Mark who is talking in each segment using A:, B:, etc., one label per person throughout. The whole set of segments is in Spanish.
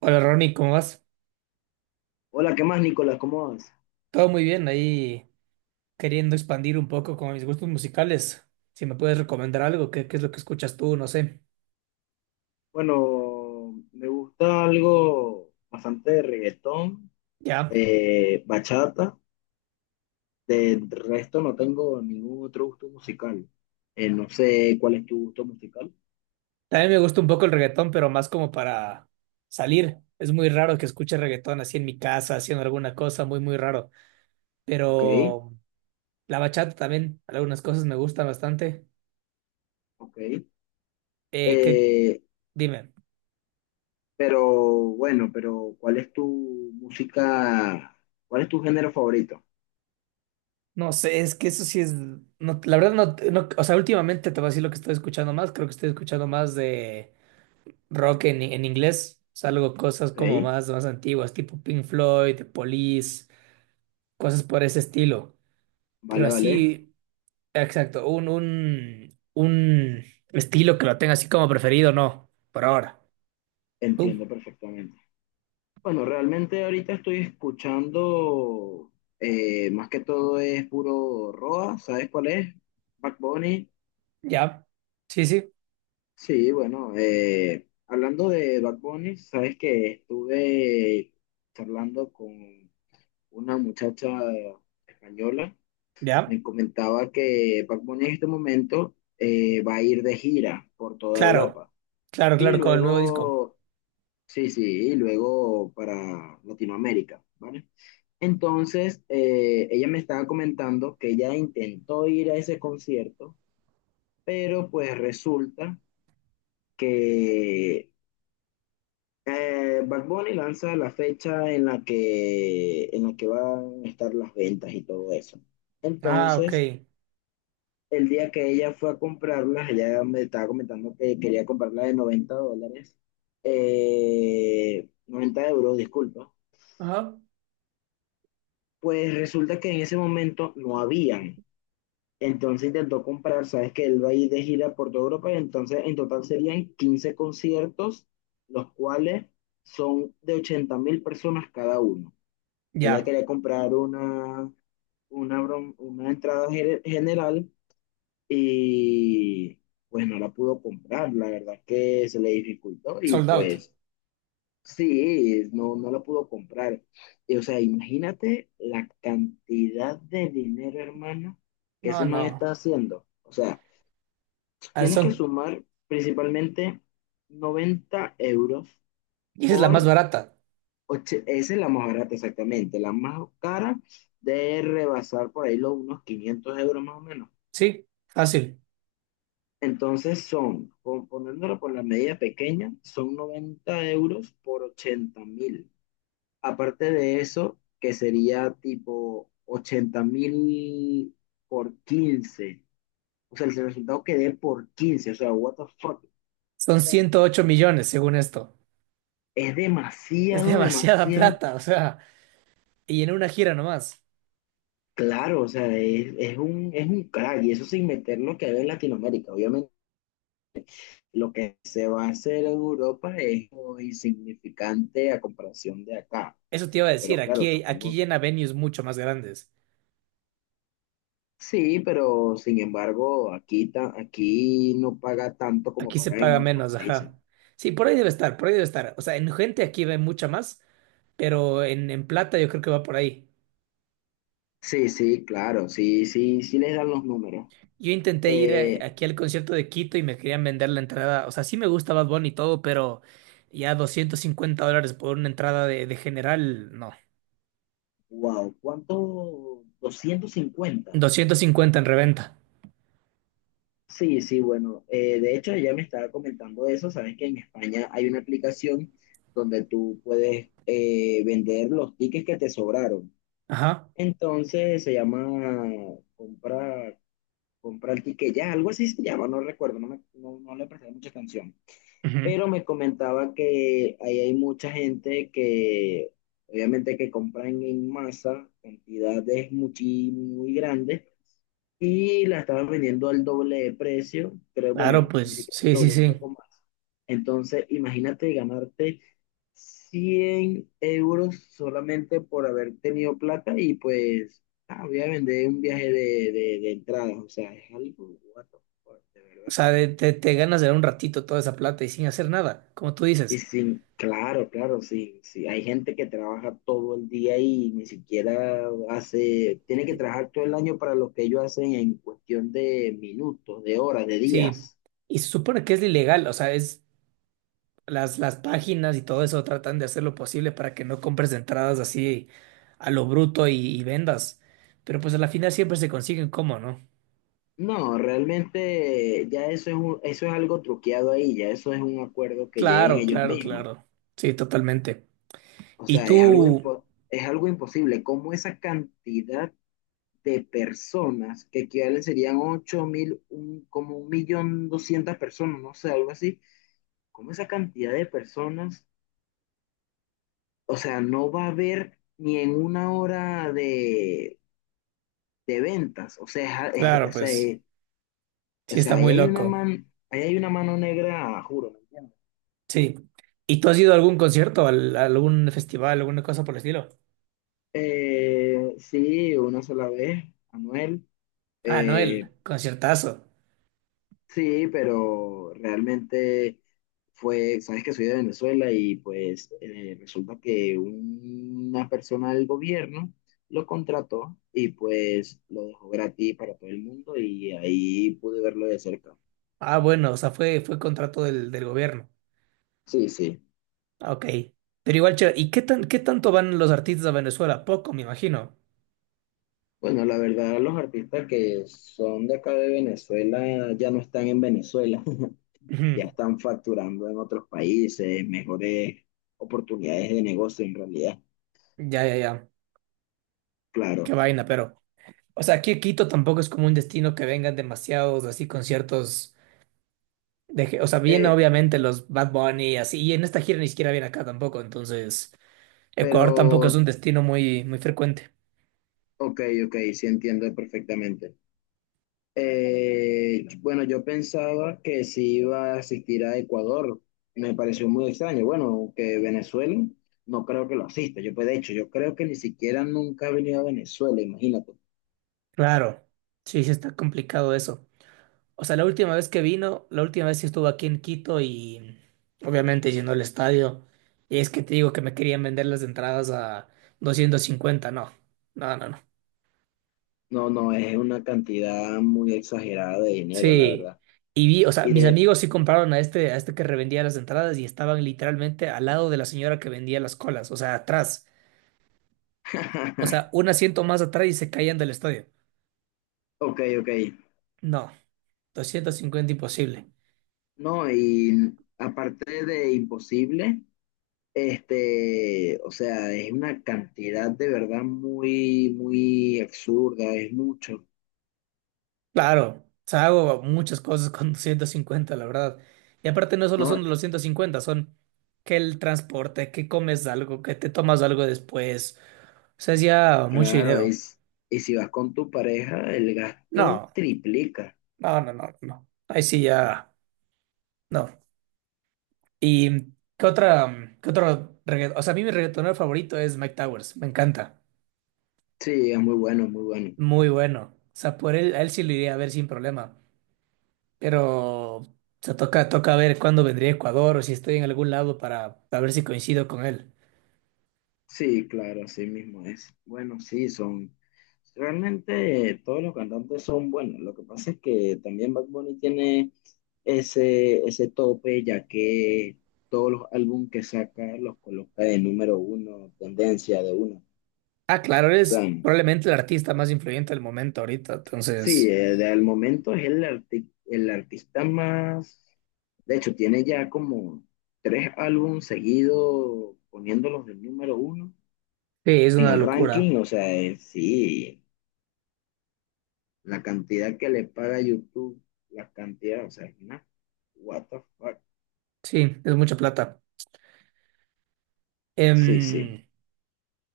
A: Hola Ronnie, ¿cómo vas?
B: Hola, ¿qué más, Nicolás? ¿Cómo vas?
A: Todo muy bien, ahí queriendo expandir un poco con mis gustos musicales. Si me puedes recomendar algo, ¿qué es lo que escuchas tú? No sé.
B: Bueno, me gusta algo bastante de reggaetón,
A: Ya.
B: bachata. Del resto no tengo ningún otro gusto musical. No sé cuál es tu gusto musical.
A: También me gusta un poco el reggaetón, pero más como para salir. Es muy raro que escuche reggaetón así en mi casa, haciendo alguna cosa, muy, muy raro.
B: Ok,
A: Pero la bachata también, algunas cosas me gustan bastante.
B: ok.
A: ¿Qué?
B: Eh,
A: Dime.
B: pero bueno, ¿cuál es tu música? ¿Cuál es tu género favorito?
A: No sé, es que eso sí es. No, la verdad no, no. O sea, últimamente te voy a decir lo que estoy escuchando más. Creo que estoy escuchando más de. Rock en inglés, salgo cosas
B: Ok,
A: como más antiguas, tipo Pink Floyd, The Police, cosas por ese estilo. Pero
B: vale, vale.
A: así, exacto, un estilo que lo tenga así como preferido, no, por ahora. ¿Tú?
B: Entiendo perfectamente. Bueno, realmente ahorita estoy escuchando, más que todo es puro Roa, ¿sabes cuál es? Bad Bunny.
A: ¿Ya? Sí, sí,
B: Sí, bueno, hablando de Bad Bunny, sabes que estuve charlando con una muchacha española,
A: ya.
B: me comentaba que Bad Bunny en este momento va a ir de gira por toda
A: Claro,
B: Europa.
A: claro,
B: Y
A: claro, con el nuevo disco.
B: luego Sí, sí, y luego para Latinoamérica, ¿vale? Entonces, ella me estaba comentando que ella intentó ir a ese concierto, pero pues resulta que Bad Bunny lanza la fecha en la que, van a estar las ventas y todo eso.
A: Ah, ok.
B: Entonces, el día que ella fue a comprarlas, ella me estaba comentando que quería comprarla de 90 dólares, 90 euros, disculpa.
A: Ajá.
B: Pues resulta que en ese momento no habían. Entonces intentó comprar, sabes que él va a ir de gira por toda Europa y entonces en total serían 15 conciertos, los cuales son de 80.000 personas cada uno. Ella
A: Ya.
B: quería comprar una entrada general y pues no la pudo comprar. La verdad es que se le dificultó y
A: Sold out.
B: pues sí, no, no la pudo comprar. Y, o sea, imagínate la cantidad de dinero, hermano, que
A: No,
B: ese man
A: no.
B: está haciendo. O sea,
A: A ver,
B: tienes que
A: son,
B: sumar principalmente 90 euros
A: y esa es la más
B: por.
A: barata.
B: Esa es la más barata, exactamente. La más cara de rebasar por ahí los unos 500 euros más o menos.
A: Sí, fácil.
B: Entonces son, poniéndolo por la medida pequeña, son 90 euros por 80.000. Aparte de eso, que sería tipo 80.000 por 15, o sea, el resultado que dé por 15, o sea, what the fuck,
A: Son
B: man.
A: 108 millones, según esto.
B: Es
A: Es
B: demasiado,
A: demasiada
B: demasiado.
A: plata, o sea, y en una gira nomás.
B: Claro, o sea, es un crack. Y eso sin meter lo que hay en Latinoamérica. Obviamente, lo que se va a hacer en Europa es muy insignificante a comparación de acá.
A: Eso te iba a decir,
B: Pero
A: aquí,
B: claro,
A: aquí
B: supongo.
A: llena venues mucho más grandes.
B: Sí, pero sin embargo, aquí no paga tanto como
A: Aquí se
B: paga en
A: paga
B: otros
A: menos,
B: países.
A: ajá. Sí, por ahí debe estar, por ahí debe estar. O sea, en gente aquí ve mucha más, pero en plata yo creo que va por ahí.
B: Sí, sí, claro, sí, sí, sí les dan los números.
A: Yo intenté ir
B: Eh,
A: aquí al concierto de Quito y me querían vender la entrada. O sea, sí me gusta Bad Bunny y todo, pero ya 250 dólares por una entrada de general, no.
B: wow, ¿cuánto? 250.
A: 250 en reventa.
B: Sí, sí, bueno, de hecho ella me estaba comentando eso, saben que en España hay una aplicación donde tú puedes vender los tickets que te sobraron.
A: Ajá.
B: Entonces se llama compra, Compra el ticket ya, algo así se llama, no recuerdo, no le presté mucha atención,
A: Ujú.
B: pero me comentaba que ahí hay mucha gente que obviamente que compran en masa, cantidades muy grandes, y la estaban vendiendo al doble de precio, pero
A: Claro,
B: bueno, ni
A: pues,
B: siquiera el
A: sí, sí,
B: doble, un
A: sí.
B: poco más. Entonces, imagínate ganarte 100 euros solamente por haber tenido plata y pues, ah, voy a vender un viaje de entradas, o sea, es algo, what the fuck, de
A: O
B: verdad.
A: sea, te ganas de dar un ratito toda esa plata y sin hacer nada, como tú
B: Y
A: dices.
B: sin, claro, claro, sí, sí. Hay gente que trabaja todo el día y ni siquiera hace, tiene que trabajar todo el año para lo que ellos hacen en cuestión de minutos, de horas, de
A: Sí.
B: días.
A: Y se supone que es ilegal, o sea, es las páginas y todo eso tratan de hacer lo posible para que no compres entradas así a lo bruto y vendas. Pero pues a la final siempre se consiguen cómo, ¿no?
B: No, realmente ya eso es un- eso es algo truqueado ahí, ya eso es un acuerdo que llegan
A: Claro,
B: ellos
A: claro,
B: mismos.
A: claro. Sí, totalmente.
B: O
A: Y
B: sea, es algo
A: tú,
B: impo- es algo imposible. ¿Cómo esa cantidad de personas que equivalen serían 8.000, como 1.200.000 personas, no sé, algo así? Como esa cantidad de personas, o sea, no va a haber ni en una hora de ventas, o sea,
A: claro,
B: o sea,
A: pues,
B: o
A: sí está
B: sea, ahí
A: muy
B: hay una
A: loco.
B: man, ahí hay una mano negra, juro, ¿me entiendes?
A: Sí. ¿Y tú has ido a algún concierto, a algún festival, alguna cosa por el estilo?
B: Sí, una sola vez, Manuel.
A: Ah, Noel,
B: eh,
A: el conciertazo.
B: Sí pero realmente fue, sabes que soy de Venezuela y pues resulta que una persona del gobierno lo contrató y pues lo dejó gratis para todo el mundo y ahí pude verlo de cerca.
A: Ah, bueno, o sea, fue contrato del, del gobierno.
B: Sí, sí.
A: Ah, ok. Pero igual, chévere. ¿Y qué tanto van los artistas a Venezuela? Poco, me imagino.
B: Bueno, la verdad, los artistas que son de acá de Venezuela ya no están en Venezuela, ya
A: Ujú.
B: están facturando en otros países, mejores oportunidades de negocio en realidad,
A: Ya, ya, ya. Qué
B: claro.
A: vaina, pero. O sea, aquí Quito tampoco es como un destino que vengan demasiados así conciertos. O sea, vienen
B: Eh,
A: obviamente los Bad Bunny y así. Y en esta gira ni siquiera viene acá tampoco. Entonces, Ecuador tampoco es
B: pero
A: un destino muy, muy frecuente.
B: Ok, ok, sí entiendo perfectamente. Bueno, yo pensaba que sí iba a asistir a Ecuador. Me pareció muy extraño. Bueno, que Venezuela no creo que lo asista. Yo, pues, de hecho, yo creo que ni siquiera nunca ha venido a Venezuela, imagínate.
A: Claro. Sí, sí está complicado eso. O sea, la última vez que vino, la última vez sí estuvo aquí en Quito y obviamente llenó el estadio. Y es que te digo que me querían vender las entradas a 250, no. No, no, no.
B: No, no, es una cantidad muy exagerada de dinero, la
A: Sí.
B: verdad.
A: Y vi, o sea,
B: Y
A: mis
B: de.
A: amigos sí compraron a este que revendía las entradas y estaban literalmente al lado de la señora que vendía las colas, o sea, atrás. O sea, un asiento más atrás y se caían del estadio.
B: Ok, ok.
A: No, 250 imposible.
B: No, y aparte de imposible. Este, o sea, es una cantidad de verdad muy, muy absurda, es mucho,
A: Claro, o sea, hago muchas cosas con 150, la verdad. Y aparte no solo
B: ¿no?
A: son los 150, son que el transporte, que comes algo, que te tomas algo después. O sea, es ya mucho
B: Claro,
A: dinero.
B: y si vas con tu pareja, el gasto
A: No,
B: triplica.
A: no, no, no, no. Ahí sí ya, no. ¿Y qué otra, qué otro reggaetón? O sea, a mí mi reggaetonero favorito es Mike Towers, me encanta.
B: Sí, es muy bueno, muy bueno.
A: Muy bueno. O sea, por él, a él sí lo iría a ver sin problema. Pero. Se toca, toca ver cuándo vendría a Ecuador o si estoy en algún lado para ver si coincido con él.
B: Sí, claro, así mismo es. Bueno, sí, realmente todos los cantantes son buenos. Lo que pasa es que también Bad Bunny tiene ese tope, ya que todos los álbumes que saca los coloca de número uno, tendencia de uno.
A: Ah, claro,
B: O sea,
A: eres probablemente el artista más influyente del momento ahorita,
B: sí,
A: entonces,
B: de al momento es el artista más, de hecho, tiene ya como tres álbumes seguidos poniéndolos del número uno
A: sí, es
B: en
A: una
B: el
A: locura.
B: ranking, o sea, sí, la cantidad que le paga YouTube, la cantidad, o sea, es una, what the fuck,
A: Sí, es mucha plata.
B: sí, sí,
A: Em,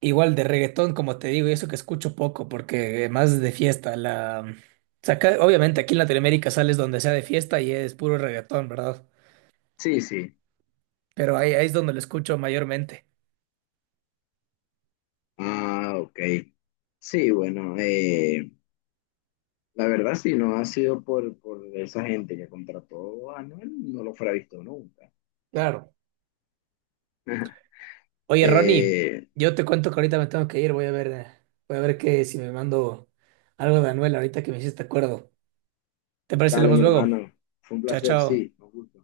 A: Igual de reggaetón, como te digo, y eso que escucho poco, porque más de fiesta, o sea, obviamente aquí en Latinoamérica sales donde sea de fiesta y es puro reggaetón, ¿verdad?
B: sí, sí,
A: Pero ahí, ahí es donde lo escucho mayormente.
B: ah, ok, sí, bueno, la verdad sí, no ha sido por, esa gente que contrató a Anuel, no lo fuera visto nunca.
A: Claro. Oye, Ronnie,
B: Eh,
A: yo te cuento que ahorita me tengo que ir, voy a ver que si me mando algo de Anuel ahorita que me hiciste acuerdo. ¿Te parece si
B: dale,
A: hablamos
B: mi
A: luego?
B: hermano. Fue un
A: Chao,
B: placer,
A: chao.
B: sí, nos gusta.